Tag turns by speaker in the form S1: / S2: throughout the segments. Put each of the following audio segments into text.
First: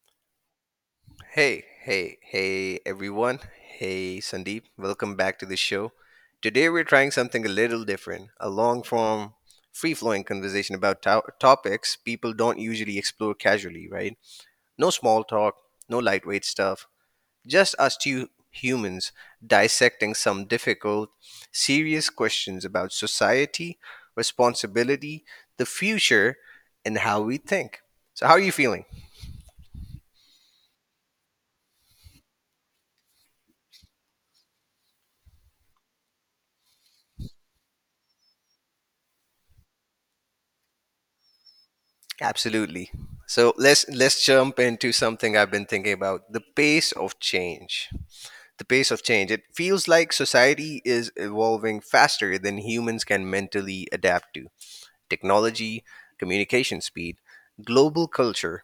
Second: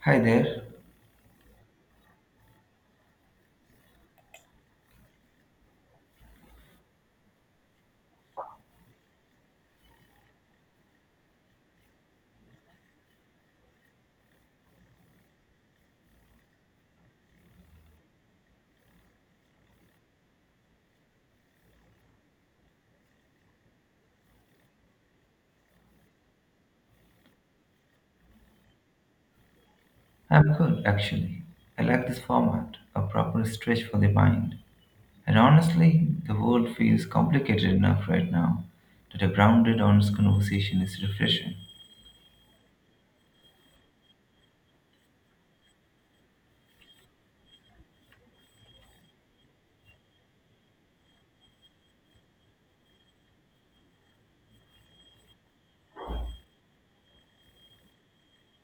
S1: Hi there.
S2: Hey, hey, hey, everyone. Hey, Sandeep. Welcome back to the show. Today, we're trying something a little different a long form, free flowing conversation about topics people don't usually explore casually, right? No small talk, no lightweight stuff, just us two humans dissecting some difficult, serious questions about society, responsibility, the future, and how we think. So, how are you feeling?
S1: I'm good, actually. I like this format, a proper stretch for the mind. And honestly, the world feels complicated enough right now that a grounded, honest conversation is refreshing.
S2: Absolutely. So let's jump into something I've been thinking about, the pace of change. The pace of change. It feels like society is evolving faster than humans can mentally adapt to. Technology, communication speed, global culture.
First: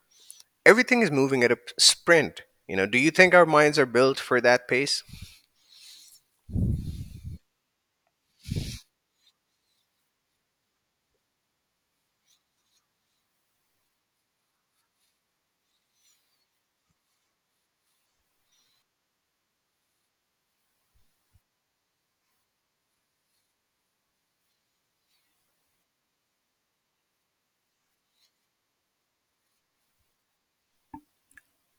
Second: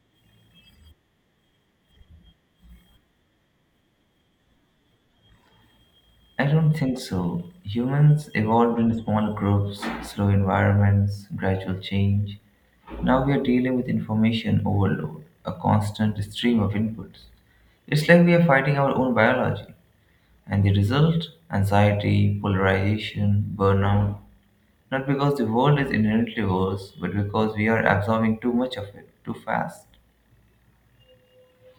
S2: Everything is moving at a sprint. You know, do you think our minds are built for that pace?
S1: I don't think so. Humans evolved in small groups, slow environments, gradual change. Now we are dealing with information overload, a constant stream of inputs. It's like we are fighting our own biology. And the result? Anxiety, polarization, burnout. Not because the world is inherently worse, but because we are absorbing too much of it, too fast,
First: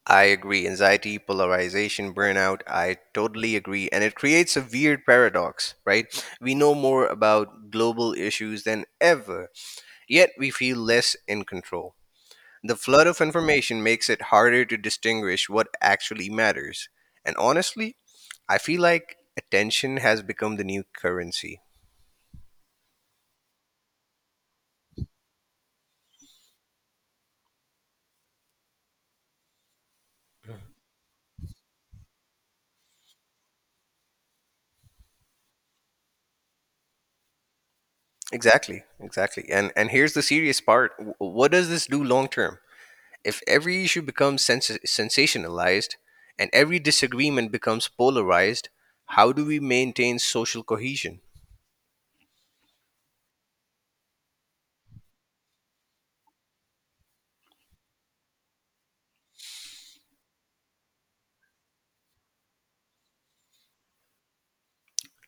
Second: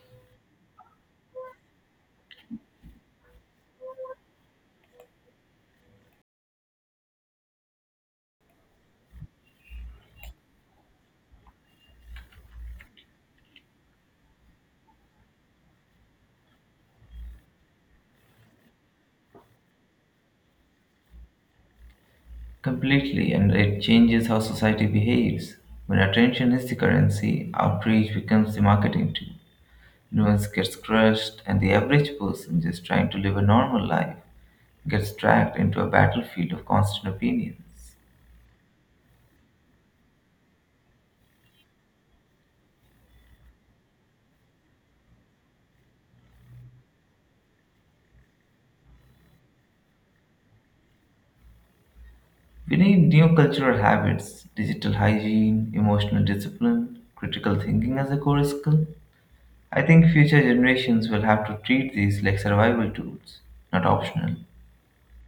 S2: I agree. Anxiety, polarization, burnout, I totally agree. And it creates a weird paradox, right? We know more about global issues than ever, yet we feel less in control. The flood of information makes it harder to distinguish what actually matters. And honestly, I feel like attention has become the new currency.
S1: completely, and it changes how society behaves. When attention is the currency, outreach becomes the marketing tool. Nuance gets crushed, and the average person just trying to live a normal life gets dragged into a battlefield of constant opinions.
S2: Exactly, exactly. And here's the serious part. What does this do long term? If every issue becomes sensationalized and every disagreement becomes polarized, how do we maintain social cohesion?
S1: We need new cultural habits, digital hygiene, emotional discipline, critical thinking as a core skill. I think future generations will have to treat these like survival tools, not optional.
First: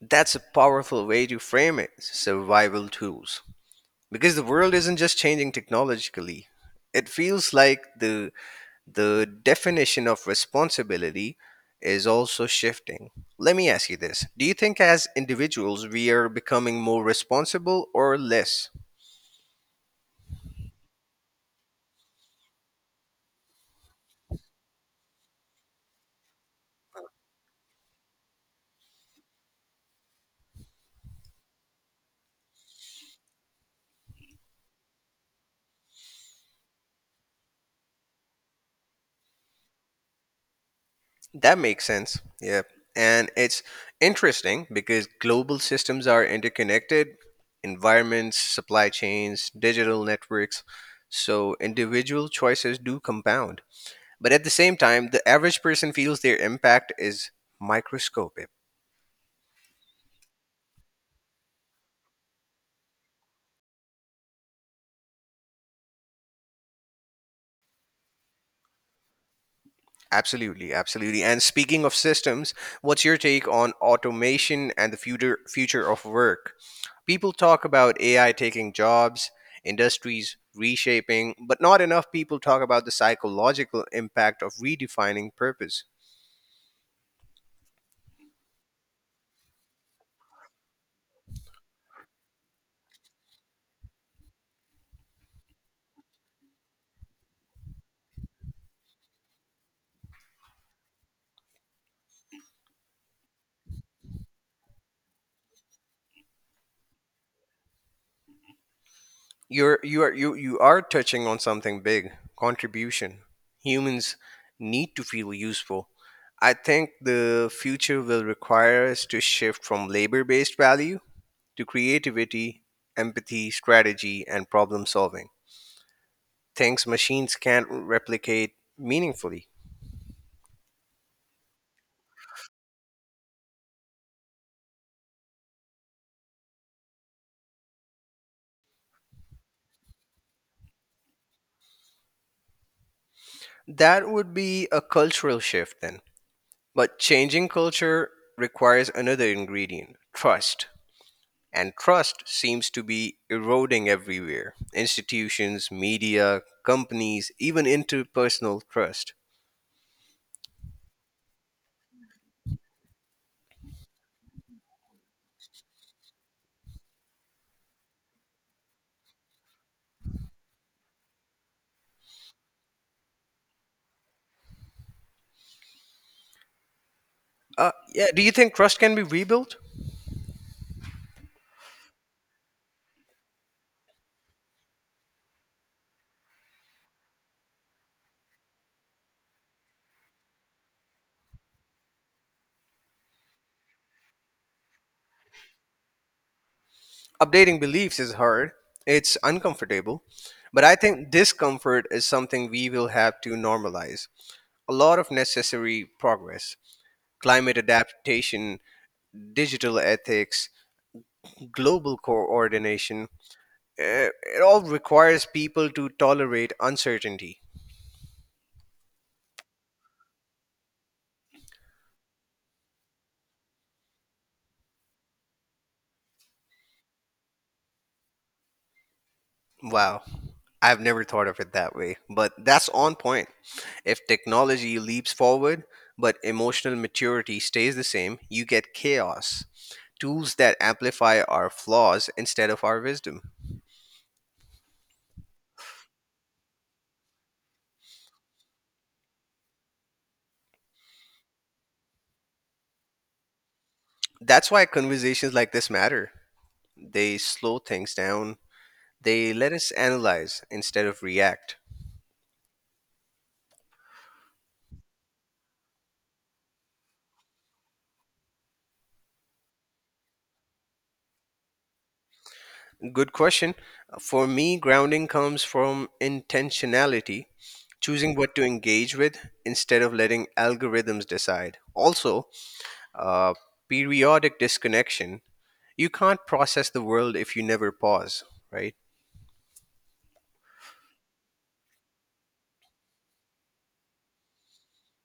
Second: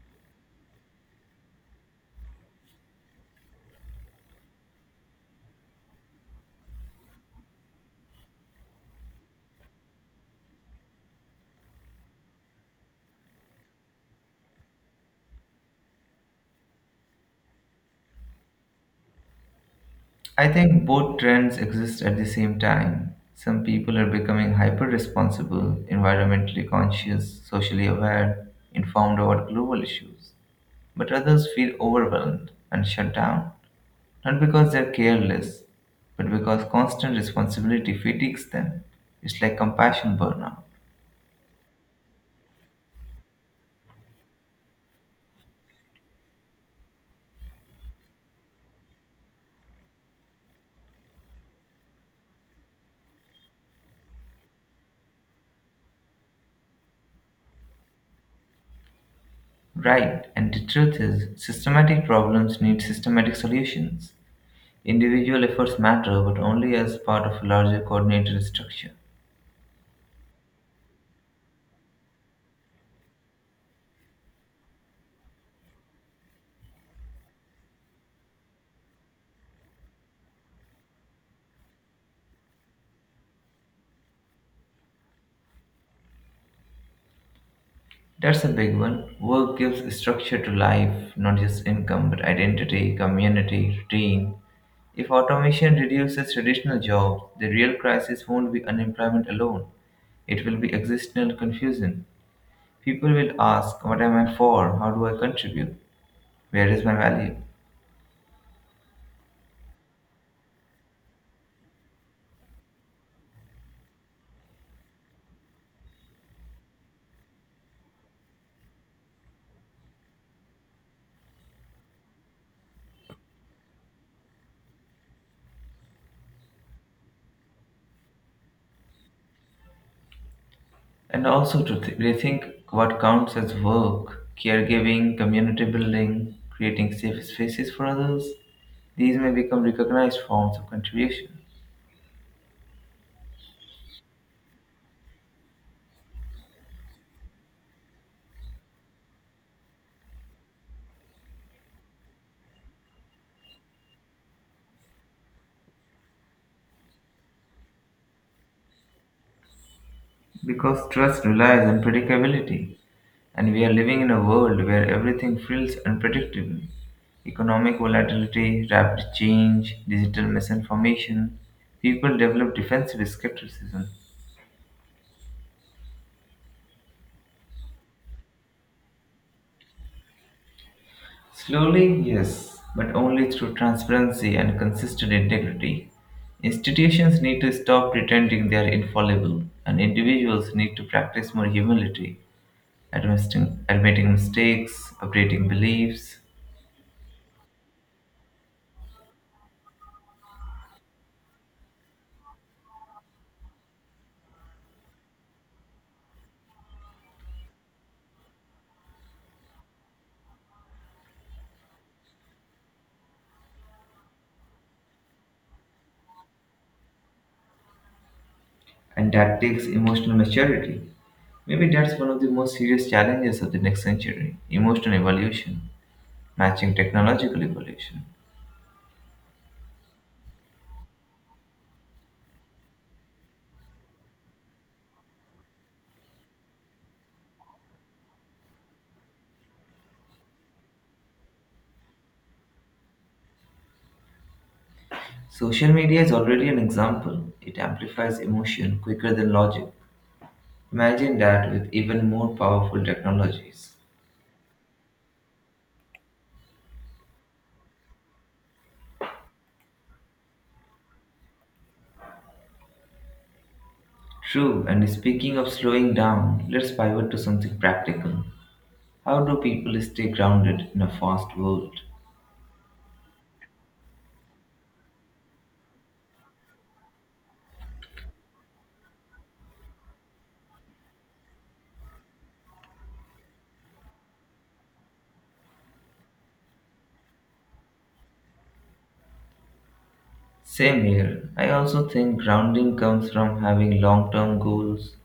S2: That's a powerful way to frame it survival tools. Because the world isn't just changing technologically, it feels like the definition of responsibility is also shifting. Let me ask you this. Do you think as individuals we are becoming more responsible or less?
S1: I think both trends exist at the same time. Some people are becoming hyper responsible, environmentally conscious, socially aware, informed about global issues. But others feel overwhelmed and shut down, not because they're careless, but because constant responsibility fatigues them. It's like compassion burnout.
S2: That makes sense. Yeah. And it's interesting because global systems are interconnected environments, supply chains, digital networks. So individual choices do compound. But at the same time, the average person feels their impact is microscopic.
S1: Right, and the truth is, systematic problems need systematic solutions. Individual efforts matter, but only as part of a larger coordinated structure.
S2: Absolutely, absolutely. And speaking of systems, what's your take on automation and the future of work? People talk about AI taking jobs, industries reshaping, but not enough people talk about the psychological impact of redefining purpose.
S1: That's a big one. Work gives structure to life, not just income, but identity, community, routine. If automation reduces traditional jobs, the real crisis won't be unemployment alone. It will be existential confusion. People will ask, what am I for? How do I contribute? Where is my value?
S2: You are touching on something big, contribution. Humans need to feel useful. I think the future will require us to shift from labor-based values to creativity, empathy, strategy, and problem solving. Things machines can't replicate meaningfully.
S1: And also to rethink what counts as work, caregiving, community building, creating safe spaces for others. These may become recognized forms of contribution
S2: That would be a cultural shift then. But changing culture requires another ingredient, trust. And trust seems to be eroding everywhere, institutions, media, companies, even interpersonal trust.
S1: because trust relies on predictability, and we are living in a world where everything feels unpredictable. Economic volatility, rapid change, digital misinformation, people develop defensive skepticism.
S2: Yeah, do you think trust can be rebuilt?
S1: Slowly, yes, but only through transparency and consistent integrity. Institutions need to stop pretending they are infallible, and individuals need to practice more humility, admitting mistakes, updating beliefs,
S2: Updating beliefs is hard, it's uncomfortable, but I think discomfort is something we will have to normalize. A lot of necessary progress, climate adaptation, digital ethics, global coordination, eh, it all requires people to tolerate uncertainty.
S1: and that takes emotional maturity. Maybe that's one of the most serious challenges of the next century: emotional evolution, matching technological evolution.
S2: Wow. I've never thought of it that way, but that's on point. If technology leaps forward, but emotional maturity stays the same, you get chaos. Tools that amplify our flaws instead of our wisdom.
S1: Social media is already an example, it amplifies emotion quicker than logic. Imagine that with even more powerful technologies.
S2: That's why conversations like this matter. They slow things down, they let us analyze instead of react.
S1: True, and speaking of slowing down, let's pivot to something practical. How do people stay grounded in a fast world?
S2: Good question. For me, grounding comes from intentionality, choosing what to engage with instead of letting algorithms decide. Also, uh, periodic disconnection. You can't process the world if you never pause, right?
S1: Same here. I also think grounding comes from having long term goals,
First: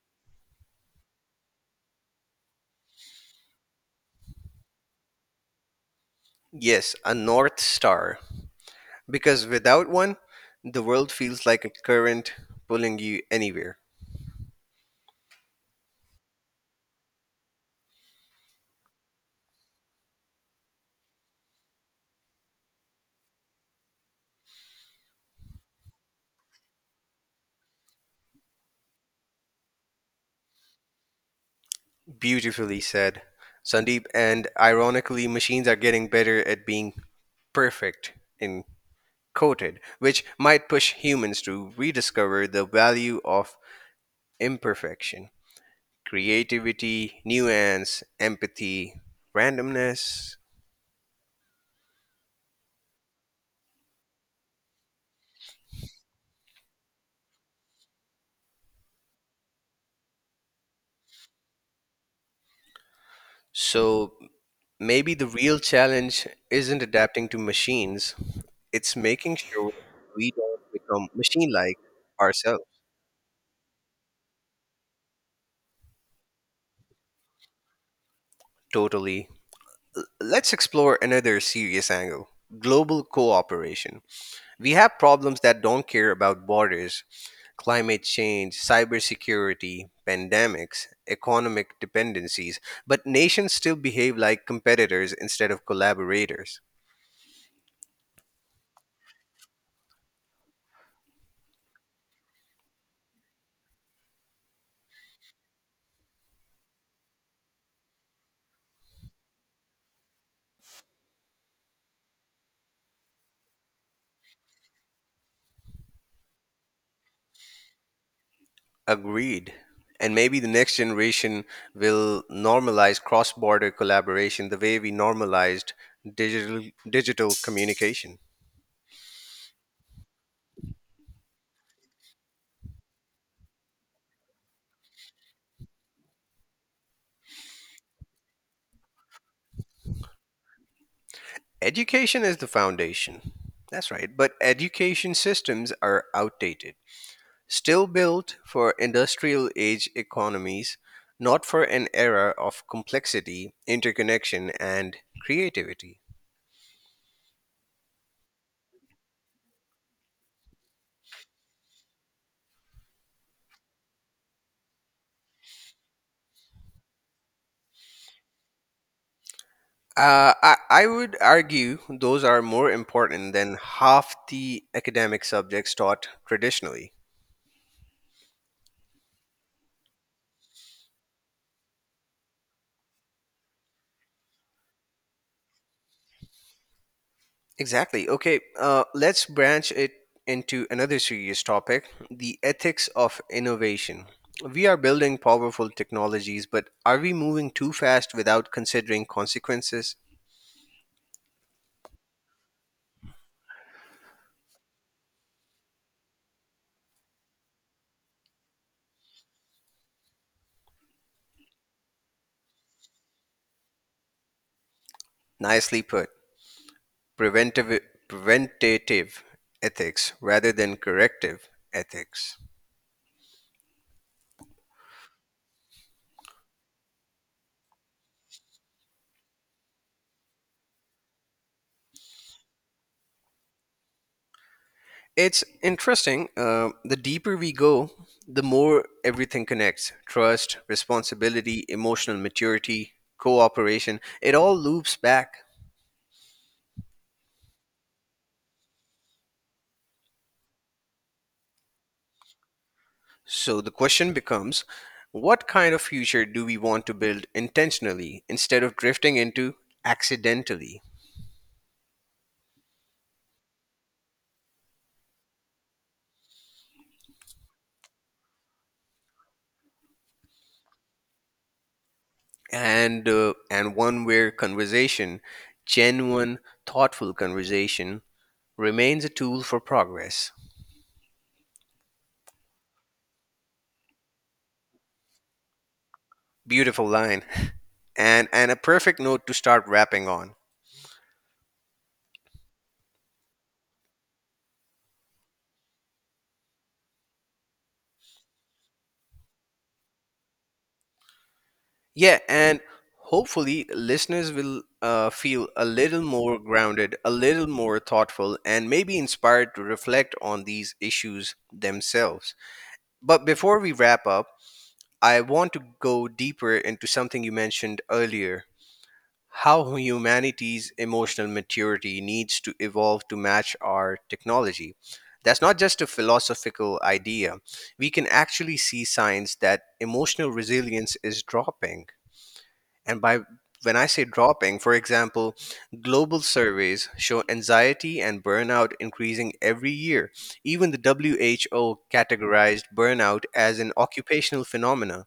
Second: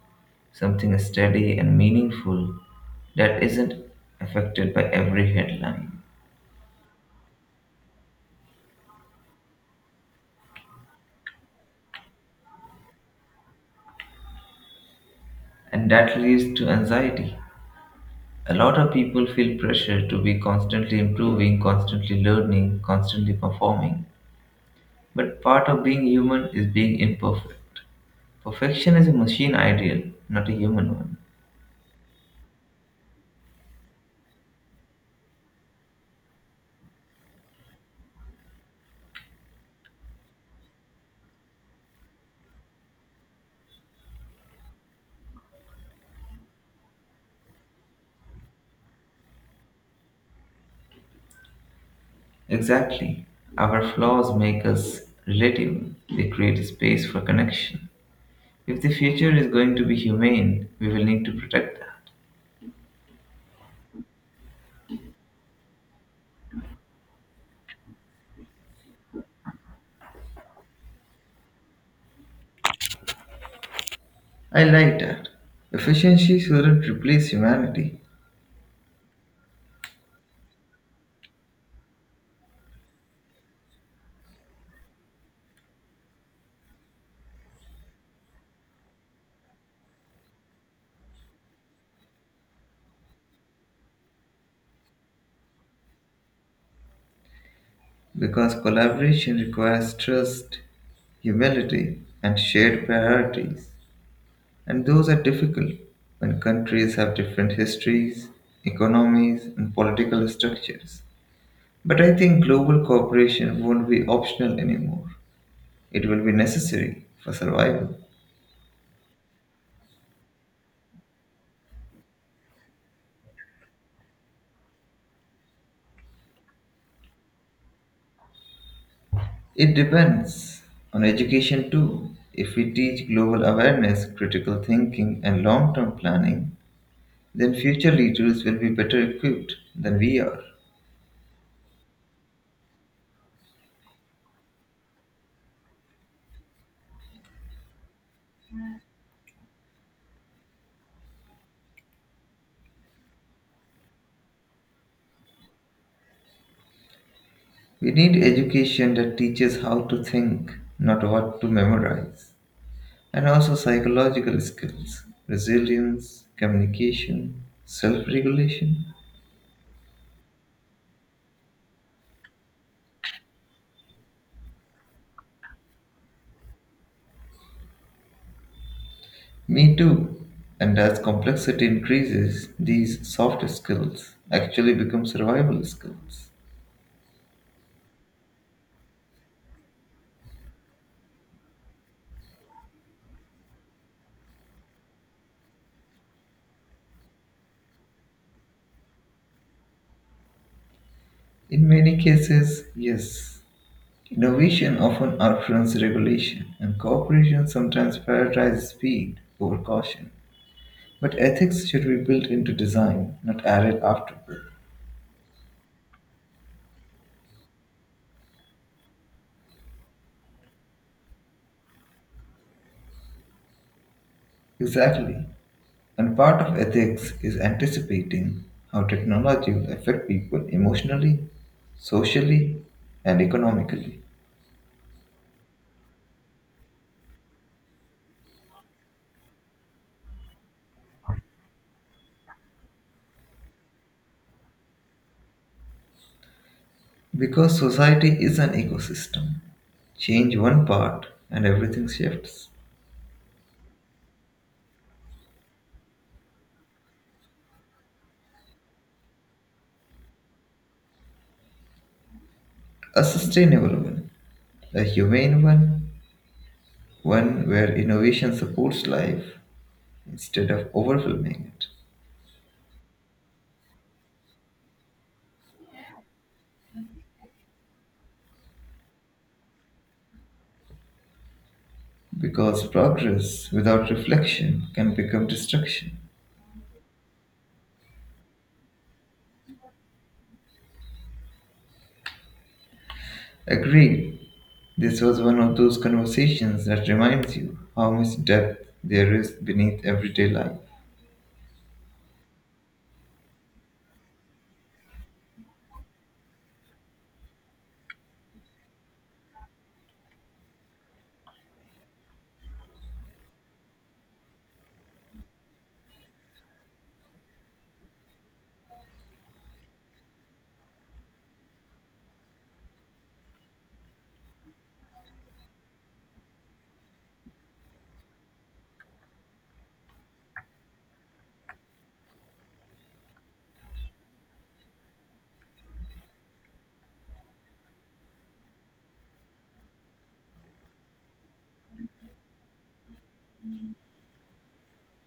S1: something steady and meaningful that isn't affected by every headline.
S2: Yes, a North Star. Because without one, the world feels like a current pulling you anywhere.
S1: And that leads to anxiety. A lot of people feel pressure to be constantly improving, constantly learning, constantly performing. But part of being human is being imperfect. Perfection is a machine ideal, not a human one.
S2: Beautifully said, Sandeep. And ironically, machines are getting better at being perfect, in quoted, which might push humans to rediscover the value of imperfection, creativity, nuance, empathy, randomness.
S1: Exactly. Our flaws make us relatable, they create space for connection. If the future is going to be humane, we will need to protect that.
S2: So maybe the real challenge isn't adapting to machines, it's making sure we don't become machine like ourselves.
S1: I like that. Efficiency shouldn't replace humanity
S2: Totally. Let's explore another serious angle, global cooperation. We have problems that don't care about borders, climate change, cybersecurity, pandemics, economic dependencies, but nations still behave like competitors instead of collaborators.
S1: because collaboration requires trust, humility, and shared priorities. And those are difficult when countries have different histories, economies, and political structures. But I think global cooperation won't be optional anymore. It will be necessary for survival.
S2: Agreed. And maybe the next generation will normalize cross border collaboration the way we normalized digital, digital communication.
S1: It depends on education too. If we teach global awareness, critical thinking, and long term planning, then future leaders will be better equipped than we are.
S2: Education is the foundation. That's right. But education systems are outdated. Still built for industrial age economies, not for an era of complexity, interconnection, and creativity.
S1: We need education that teaches how to think, not what to memorize, and also psychological skills, resilience, communication, self regulation.
S2: I would argue those are more important than half the academic subjects taught traditionally.
S1: Me too. And as complexity increases, these soft skills actually become survival skills.
S2: Exactly. Okay, let's branch it into another serious topic, the ethics of innovation. We are building powerful technologies, but are we moving too fast without considering consequences?
S1: In many cases, yes. Innovation often outruns regulation, and cooperation sometimes prioritizes speed over caution. But ethics should be built into design, not added afterward.
S2: Nicely put. Preventive, preventative ethics rather than corrective ethics.
S1: Exactly. And part of ethics is anticipating how technology will affect people emotionally, socially, and economically.
S2: It's interesting. The deeper we go, the more everything connects, trust, responsibility, emotional maturity, cooperation. It all loops back.
S1: Because society is an ecosystem. Change one part and everything shifts.
S2: So the question becomes, what kind of future do we want to build intentionally instead of drifting into accidentally?
S1: A sustainable one, a humane one, one where innovation supports life instead of overwhelming it.
S2: And one where conversation, genuine, thoughtful conversation, remains a tool for progress.
S1: Because progress without reflection can become destruction.
S2: Beautiful line. And a perfect note to start wrapping on.
S1: Agreed. This was one of those conversations that reminds you how much depth there is beneath everyday life.
S2: Yeah, and hopefully listeners will feel a little more grounded, a little more thoughtful, and maybe inspired to reflect on these issues themselves. But before we wrap up, I want to go deeper into something you mentioned earlier, how humanity's emotional maturity needs to evolve to match our technology. That's not just a philosophical idea. We can actually see signs that emotional resilience is dropping. And by When I say dropping, for example, global surveys show anxiety and burnout increasing every year. Even the WHO categorized burnout as an occupational phenomena.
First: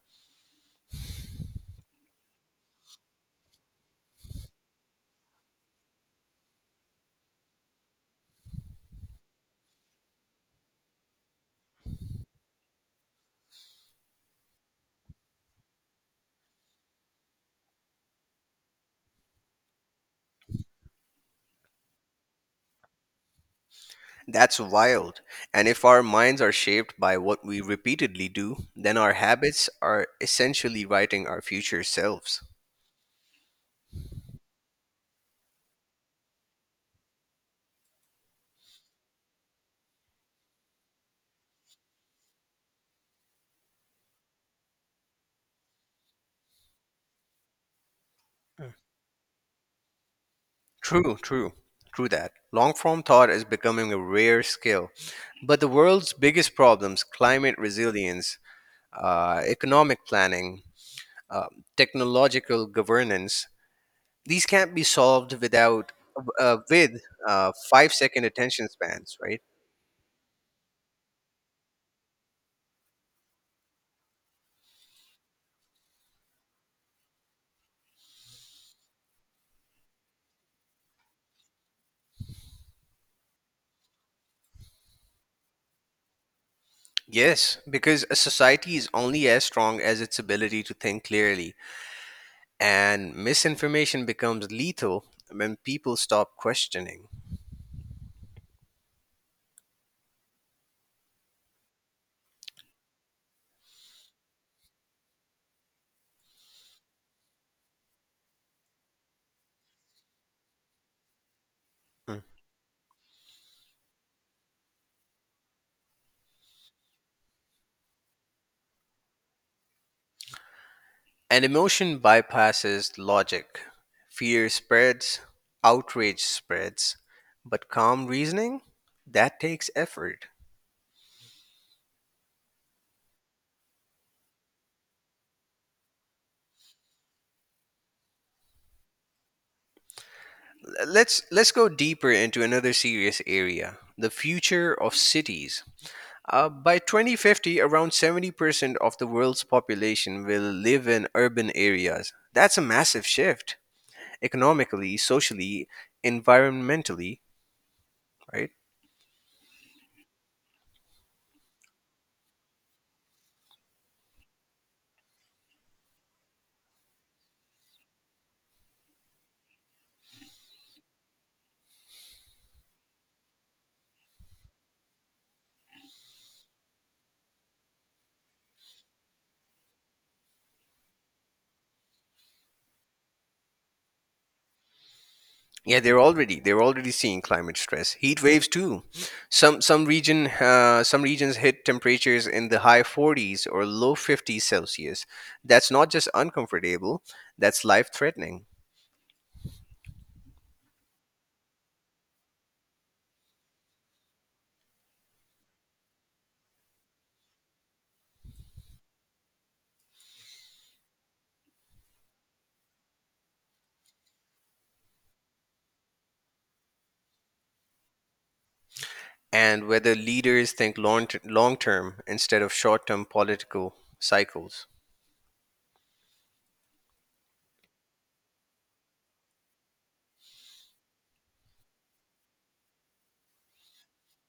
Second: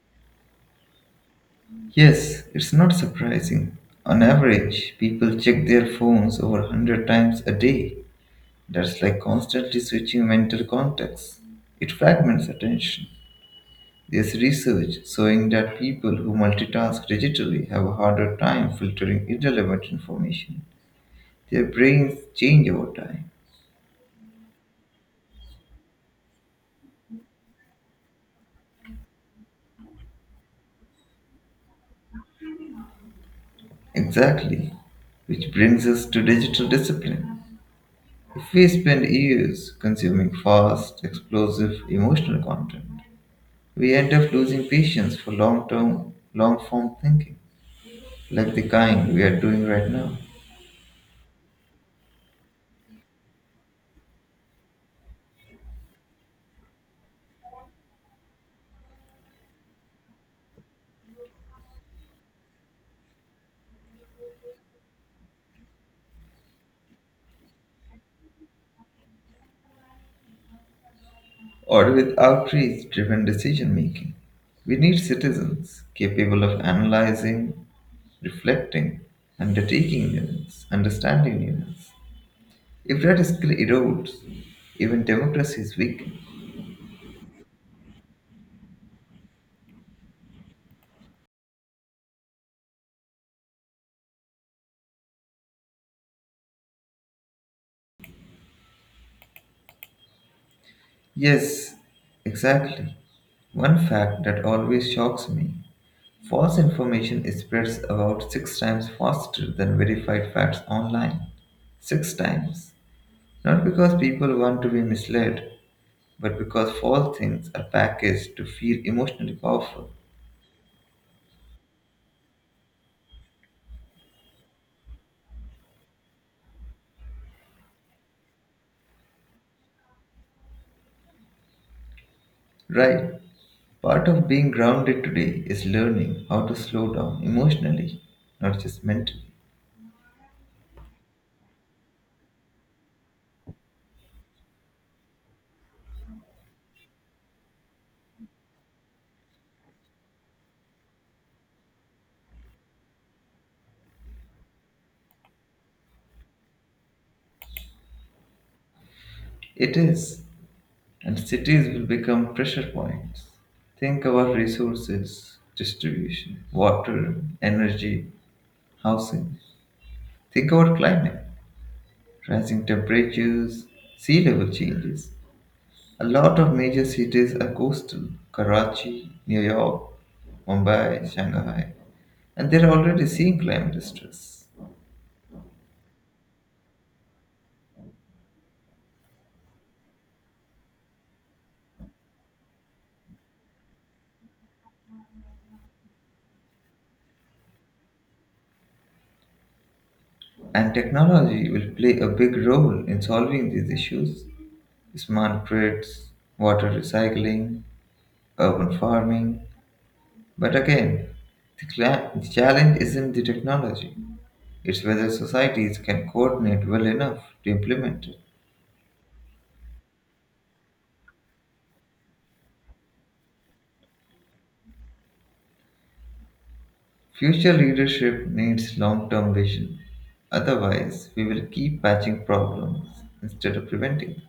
S1: Yes, it's not surprising. On average, people check their phones over 100 times a day. That's like constantly switching mental contexts. It fragments attention. There's research showing that people who multitask digitally have a harder time filtering irrelevant information. Their brains change over time.
S2: That's wild. And if our minds are shaped by what we repeatedly do, then our habits are essentially writing our future selves.
S1: Exactly. Which brings us to digital discipline. If we spend years consuming fast, explosive, emotional content, we end up losing patience for long-term, long-form thinking, like the kind we are doing right now,
S2: True, true, true that. Long form thought is becoming a rare skill. But the world's biggest problems, climate resilience, economic planning, uh, technological governance, these can't be solved without with 5-second attention spans, right?
S1: or with outreach-driven decision-making. We need citizens capable of analyzing, reflecting, undertaking units, understanding units. If that skill erodes, even democracy is weak.
S2: Yes, because a society is only as strong as its ability to think clearly, and misinformation becomes lethal when people stop questioning.
S1: Yes, exactly. One fact that always shocks me: false information is spreads about six times faster than verified facts online. Six
S2: Mm.
S1: times. Not because people want to be misled, but because false things are packaged to feel emotionally powerful.
S2: And emotion bypasses logic. Fear spreads, outrage spreads, but calm reasoning, that takes effort.
S1: Right. Part of being grounded today is learning how to slow down emotionally, not just mentally.
S2: Let's go deeper into another serious area, the future of cities. By 2050, around 70% of the world's population will live in urban areas. That's a massive shift economically, socially, environmentally, right?
S1: It is. And cities will become pressure points. Think about resources, distribution, water, energy, housing. Think about climate, rising temperatures, sea level changes. A lot of major cities are coastal: Karachi, New York, Mumbai, Shanghai, and they're already seeing climate stress.
S2: Yeah, they're already seeing climate stress, heat waves too. Some regions hit temperatures in the high 40s or low 50s Celsius. That's not just uncomfortable, that's life-threatening.
S1: And technology will play a big role in solving these issues. Smart grids, water recycling, urban farming. But again, the challenge isn't the technology, it's whether societies can coordinate well enough to implement it.
S2: And whether leaders think long term instead of short-term political cycles.
S1: Future leadership needs long term vision. Otherwise, we will keep patching problems instead of preventing them.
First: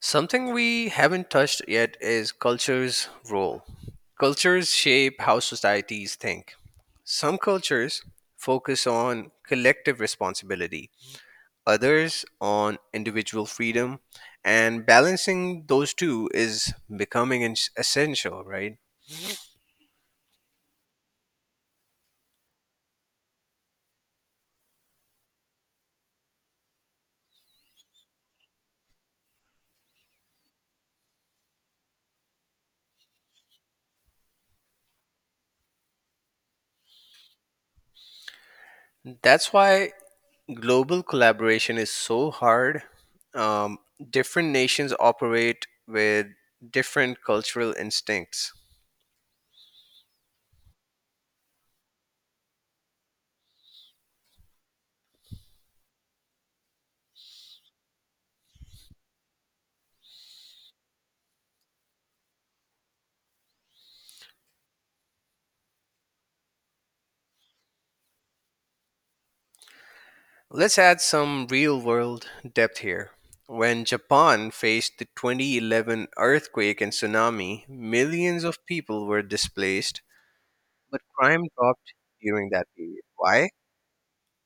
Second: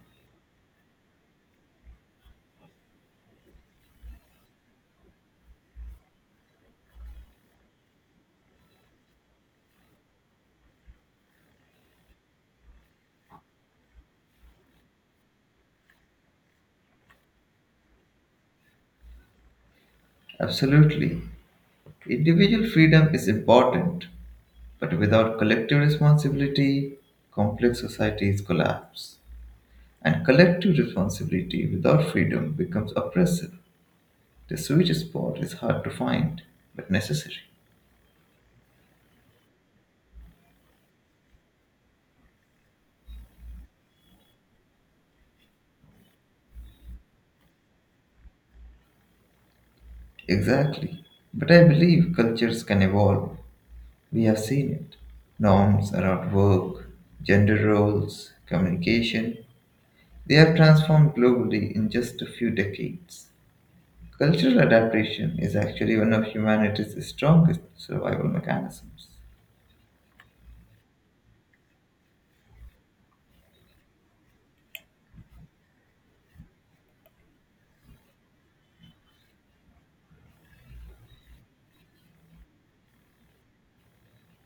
S2: Something we haven't touched yet is culture's role. Cultures shape how societies think. Some cultures focus on collective responsibility, others on individual freedom, and balancing those two is becoming essential, right?
S1: Absolutely. Individual freedom is important, but without collective responsibility, complex societies collapse. And collective responsibility without freedom becomes oppressive. The sweet spot is hard to find, but necessary.
S2: That's why global collaboration is so hard. Um, different nations operate with different cultural instincts.
S1: Exactly. But I believe cultures can evolve. We have seen it. Norms around work, gender roles, communication, they have transformed globally in just a few decades. Cultural adaptation is actually one of humanity's strongest survival mechanisms.
S2: Let's add some real world depth here. When Japan faced the 2011 earthquake and tsunami, millions of people were displaced, but crime dropped during that period. Why?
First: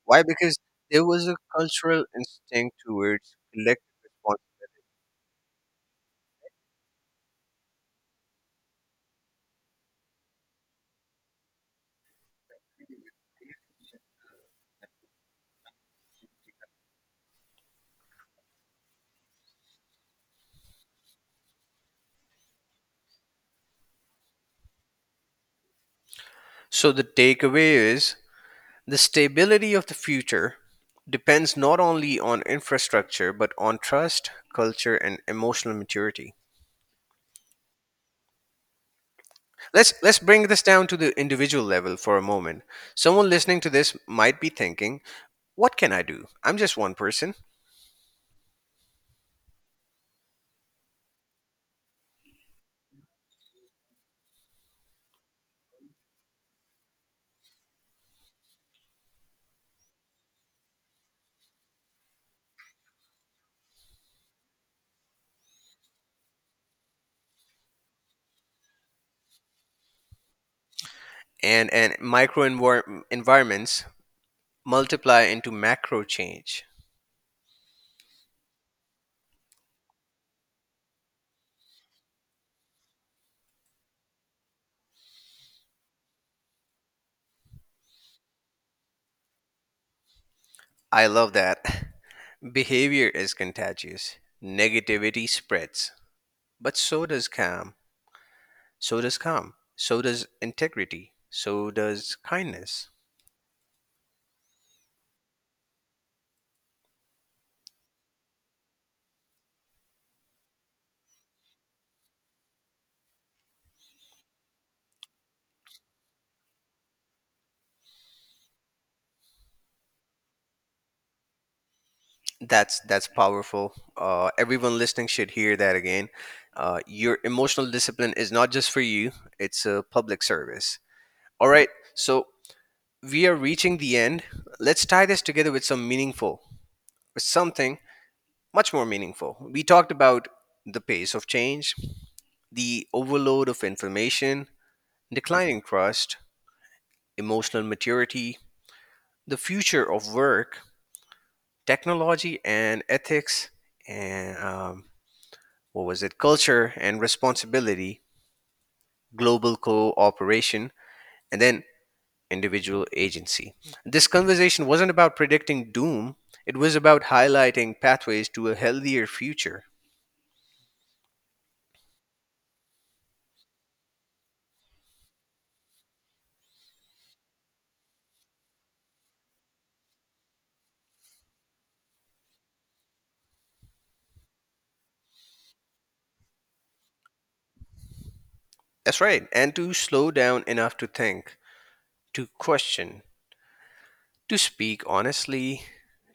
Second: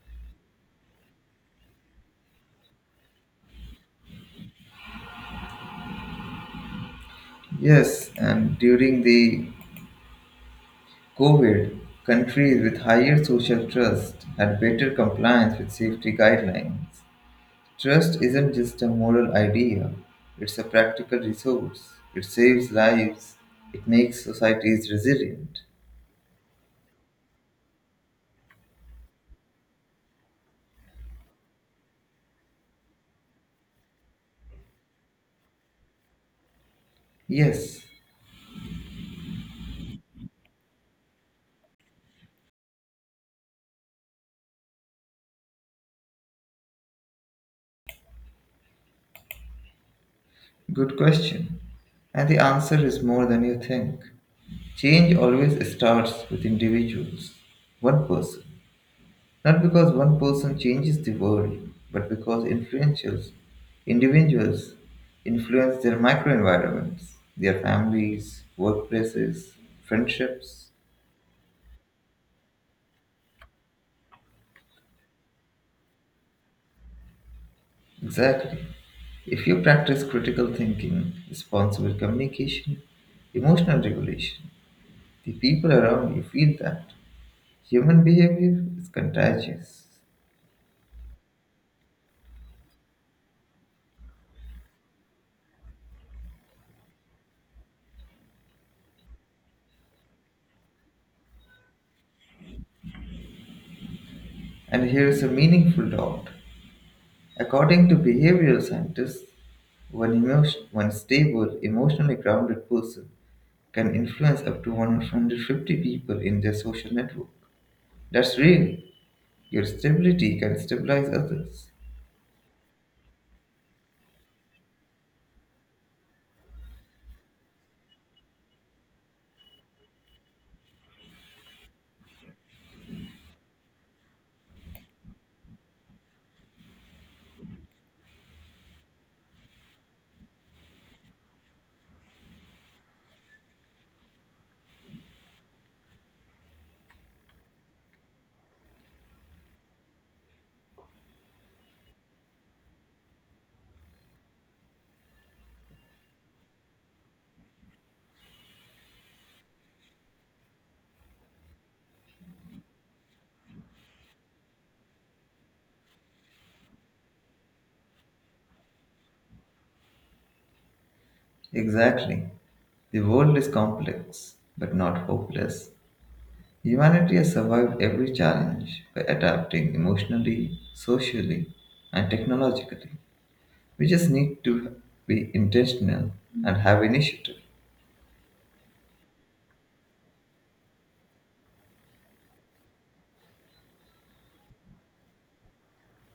S2: Why? Because there was a cultural instinct towards collective response.
S1: Yes, and during the COVID, countries with higher social trust had better compliance with safety guidelines. Trust isn't just a moral idea, it's a practical resource. It saves lives, it makes societies resilient.
S2: So the takeaway is, the stability of the future depends not only on infrastructure, but on trust, culture, and emotional maturity.
S1: Yes,
S2: Let's bring this down to the individual level for a moment. Someone listening to this might be thinking, "What can I do? I'm just one person."
S1: good question. And the answer is more than you think. Change always starts with individuals, one person. Not because one person changes the world, but because influentials, individuals influence their microenvironments, their families, workplaces, friendships.
S2: And micro environments multiply into macro change.
S1: Exactly. If you practice critical thinking, responsible communication, emotional regulation, the people around you feel that. Human behavior is contagious.
S2: I love that. Behavior is contagious. Negativity spreads, but so does calm. So does calm. So does integrity. So does kindness.
S1: And here is a meaningful thought. According to behavioral scientists, one, emotion, one stable, emotionally grounded person can influence up to 150 people in their social network. That's real. Your stability can stabilize others.
S2: That's powerful. Everyone listening should hear that again. Your emotional discipline is not just for you; it's a public service. All right, so we are reaching the end. Let's tie this together with something much more meaningful. We talked about the pace of change, the overload of information, declining trust, emotional maturity, the future of work, technology, and ethics, and what was it? Culture and responsibility, global cooperation, and then individual agency. This conversation wasn't about predicting doom, it was about highlighting pathways to a healthier future.
S1: Exactly. The world is complex, but not hopeless. Humanity has survived every challenge by adapting emotionally, socially, and technologically. We just need to be intentional and have initiative,
S2: That's right, and to slow down enough to think, to question, to speak honestly,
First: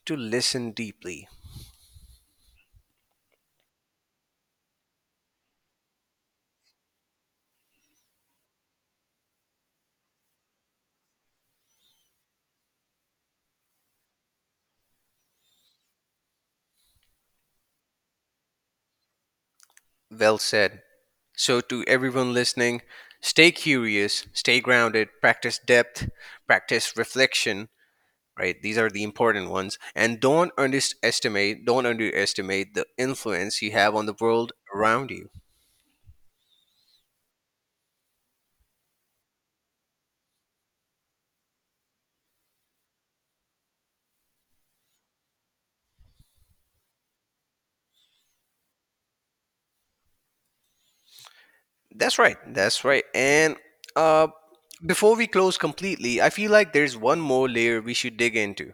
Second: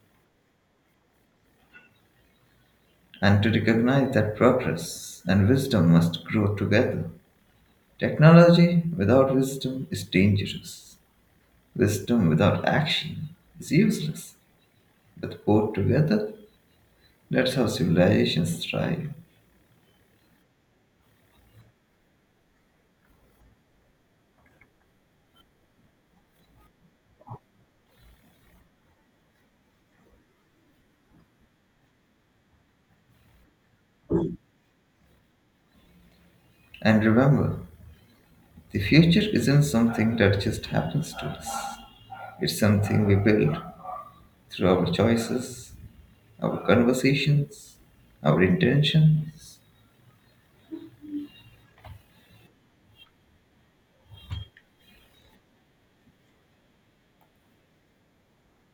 S2: to listen deeply.
S1: and to recognize that progress and wisdom must grow together. Technology without wisdom is dangerous. Wisdom without action is useless. But both together, that's how civilizations thrive.
S2: Well said. So, to everyone listening, stay curious, stay grounded, practice depth, practice reflection, right, these are the important ones, and don't underestimate the influence you have on the world around you.
S1: And remember, the future isn't something that just happens to us. It's something we build through our choices, our conversations, our intentions.
S2: That's right. That's right. And uh before we close completely, I feel like there's one more layer we should dig into,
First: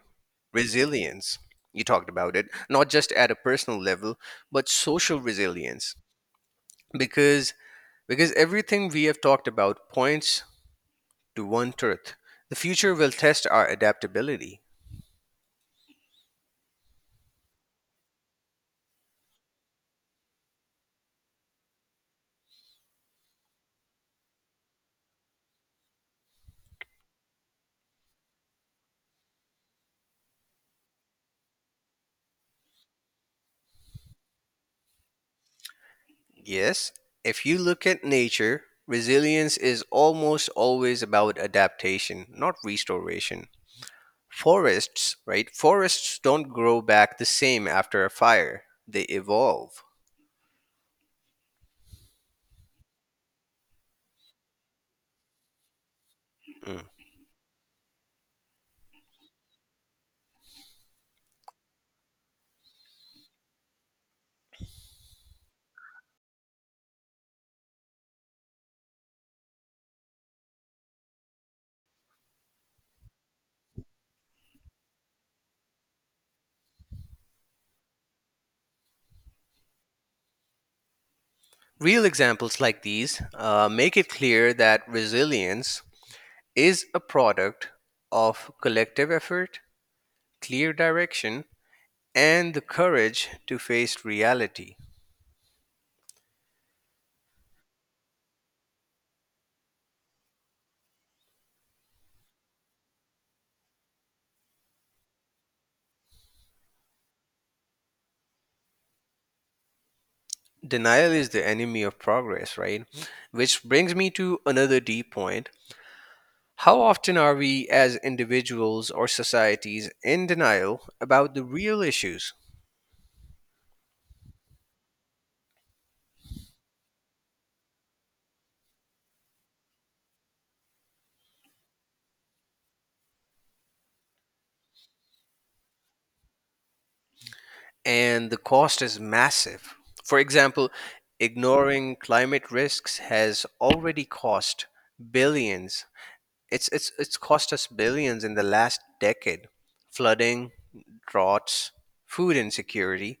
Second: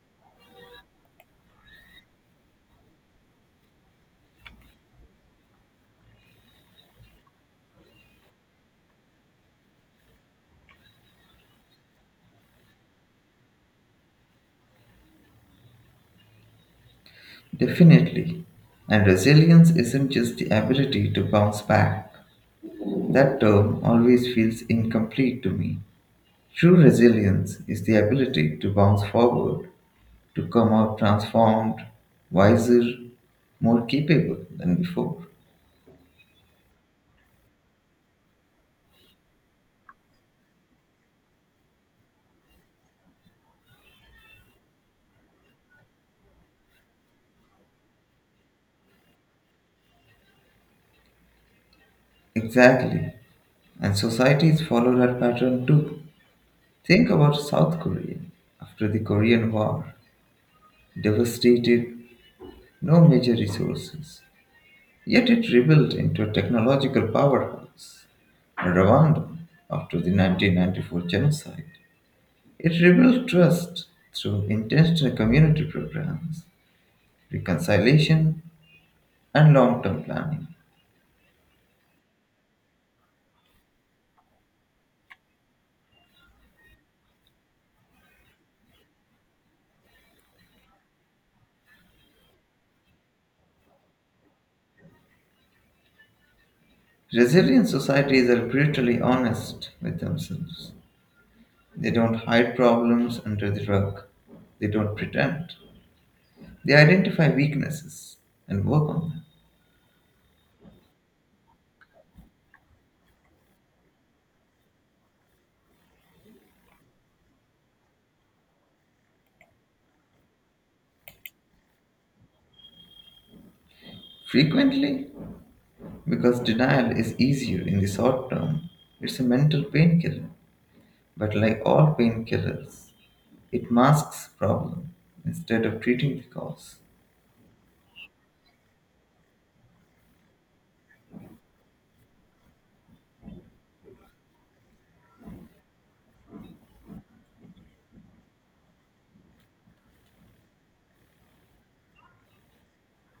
S2: resilience. You talked about it not just at a personal level, but social resilience, because everything we have talked about points to one truth, the future will test our adaptability.
S1: Definitely. And resilience isn't just the ability to bounce back. That term always feels incomplete to me. True resilience is the ability to bounce forward, to come out transformed, wiser, more capable than before.
S2: Yes, if you look at nature, resilience is almost always about adaptation, not restoration. Forests, right? Forests don't grow back the same after a fire, they evolve.
S1: Exactly. And societies follow that pattern too.
S2: Mm.
S1: Think about South Korea. After the Korean War, devastated, no major resources. Yet it rebuilt into a technological powerhouse. Rwanda, after the 1994 genocide, it rebuilt trust through intentional community programs, reconciliation, and long term planning.
S2: Real examples like these make it clear that resilience is a product of collective effort, clear direction, and the courage to face reality.
S1: Resilient societies are brutally honest with themselves. They don't hide problems under the rug. They don't pretend. They identify weaknesses and work on them.
S2: Denial is the enemy of progress, right? Which brings me to another deep point. How often are we as individuals or societies in denial about the real issues?
S1: Frequently, because denial is easier in the short term, it's a mental painkiller. But like all painkillers, it masks problem instead of treating the cause.
S2: And the cost is massive. For example, ignoring climate risks has already cost billions. It's cost us billions in the last decade. Flooding, droughts, food insecurity.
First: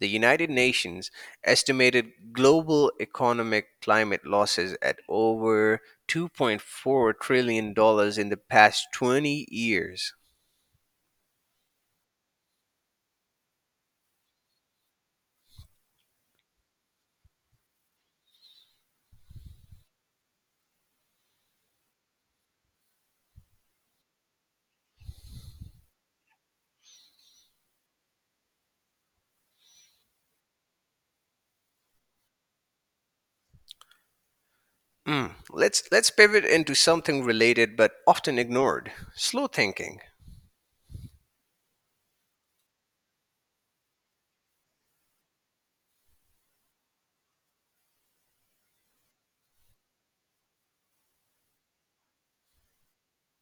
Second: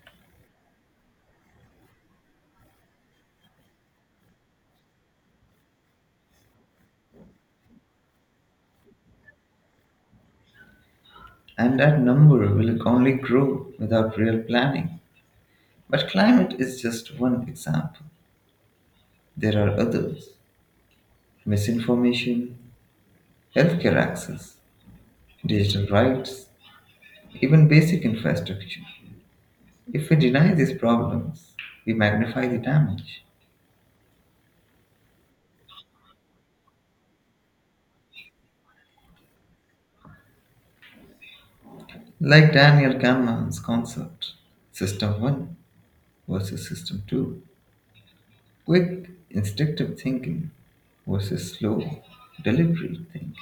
S2: The United Nations estimated global economic climate losses at over $2.4 trillion in the past 20 years.
S1: And that number will only grow without real planning. But climate is just one example. There are others: misinformation, healthcare access, digital rights, even basic infrastructure. If we deny these problems, we magnify the damage.
S2: Mm. Let's pivot into something related but often ignored. Slow thinking.
S1: Like Daniel Kahneman's concept, System 1 versus System 2, quick, instinctive thinking versus slow, deliberate thinking.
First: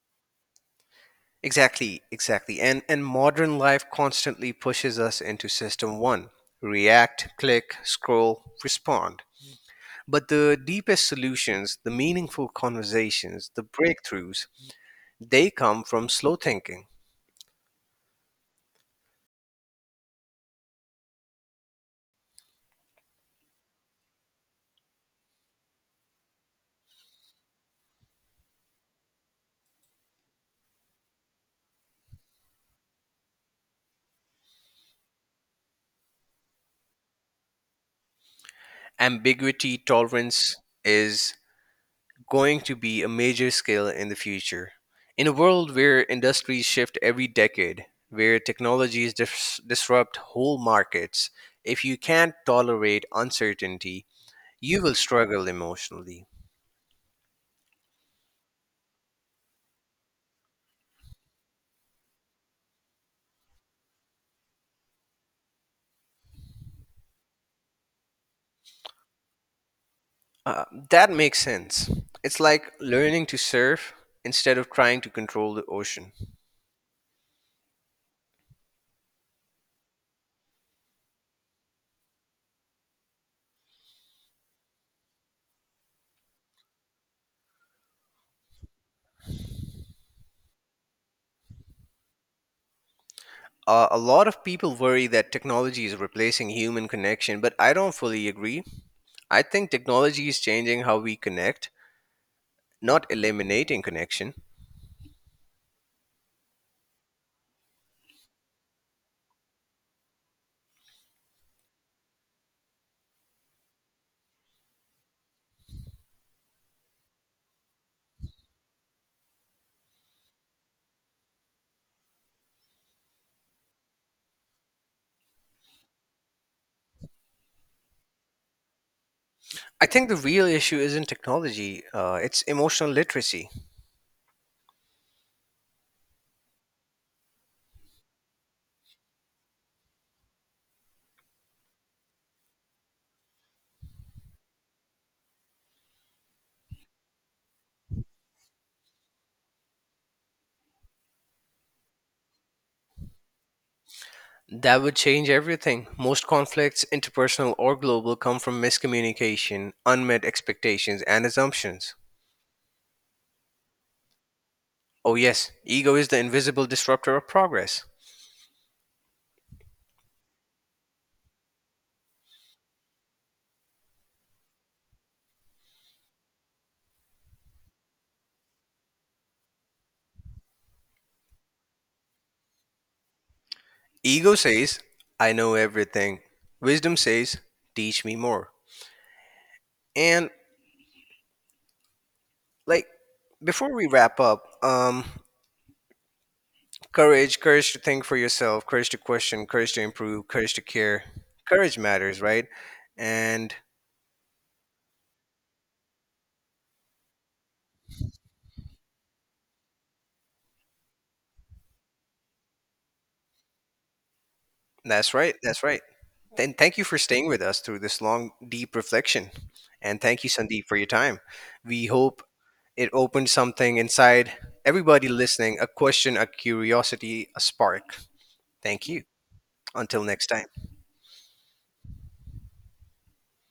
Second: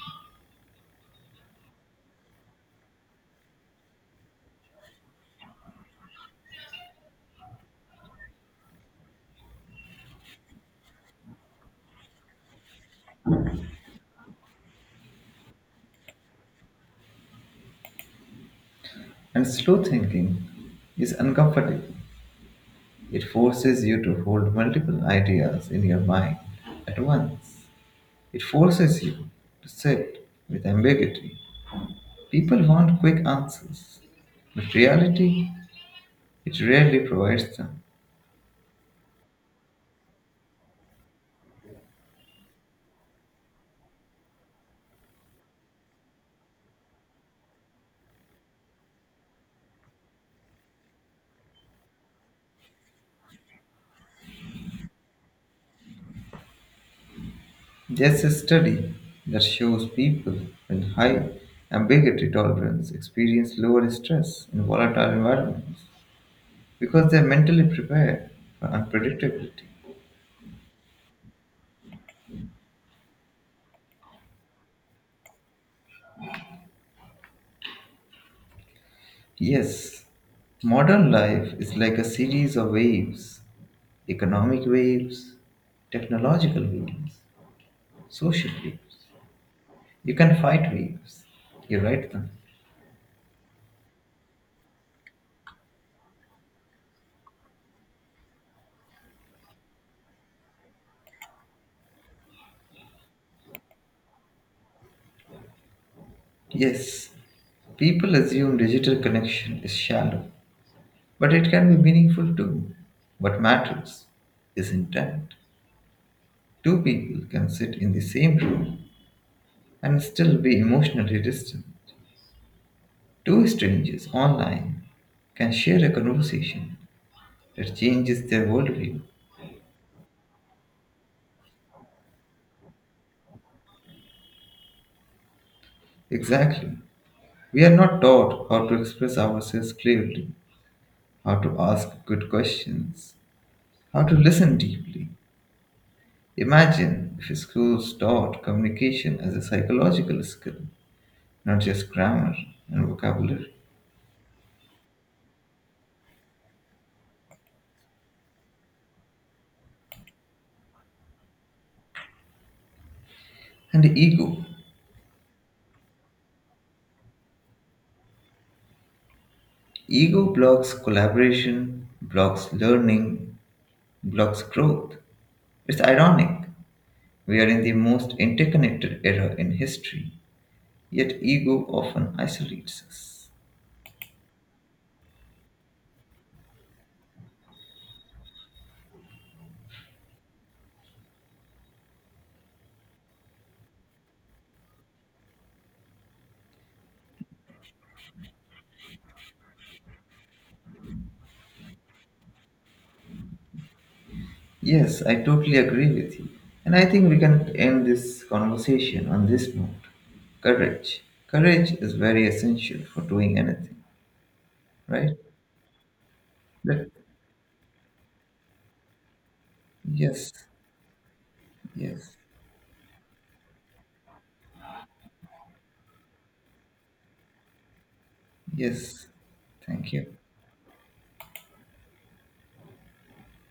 S2: Exactly, exactly. And modern life constantly pushes us into system 1. React, click, scroll, respond. But the deepest solutions, the meaningful conversations, the breakthroughs, they come from slow thinking.
S1: And slow thinking is uncomfortable. It forces you to hold multiple ideas in your mind at once. It forces you to sit with ambiguity. People want quick answers, but reality, it rarely provides them.
S2: Ambiguity tolerance is going to be a major skill in the future. In a world where industries shift every decade, where technologies disrupt whole markets, if you can't tolerate uncertainty, you will struggle emotionally.
S1: There's a study that shows people with high ambiguity tolerance experience lower stress in volatile environments because they're mentally prepared for unpredictability.
S2: Uh, that makes sense. It's like learning to surf instead of trying to control the ocean.
S1: Yes, modern life is like a series of waves: economic waves, technological waves, social waves. You can fight waves, you ride them.
S2: A lot of people worry that technology is replacing human connection, but I don't fully agree. I think technology is changing how we connect, not eliminating connection.
S1: Yes, people assume digital connection is shallow, but it can be meaningful too. What matters is intent. Two people can sit in the same room and still be emotionally distant. Two strangers online can share a conversation that changes their worldview.
S2: I think the real issue isn't technology, it's emotional literacy.
S1: Exactly. We are not taught how to express ourselves clearly, how to ask good questions, how to listen deeply. Imagine if schools taught communication as a psychological skill, not just grammar and vocabulary
S2: That would change everything. Most conflicts, interpersonal or global, come from miscommunication, unmet expectations, and assumptions.
S1: and ego.
S2: Oh, yes, ego is the invisible disruptor of progress.
S1: Ego blocks collaboration, blocks learning, blocks growth. It's ironic. We are in the most interconnected era in history, yet ego often isolates us.
S2: Ego says, I know everything. Wisdom says, teach me more. And, like, before we wrap up, courage, courage to think for yourself, courage to question, courage to improve, courage to care. Courage matters, right? And
S1: Yes, I totally agree with you. And I think we can end this conversation on this note: courage. Courage is very essential for doing anything,
S2: that's
S1: right?
S2: right. That's right. Then thank you
S1: Let-
S2: for staying with us through this long, deep reflection. And thank you,
S1: yes,
S2: Sandeep, for your time. We
S1: yes,
S2: hope it opened something inside everybody listening, a question, a curiosity, a spark. Thank you.
S1: yes. Thank
S2: Until
S1: you.
S2: next time.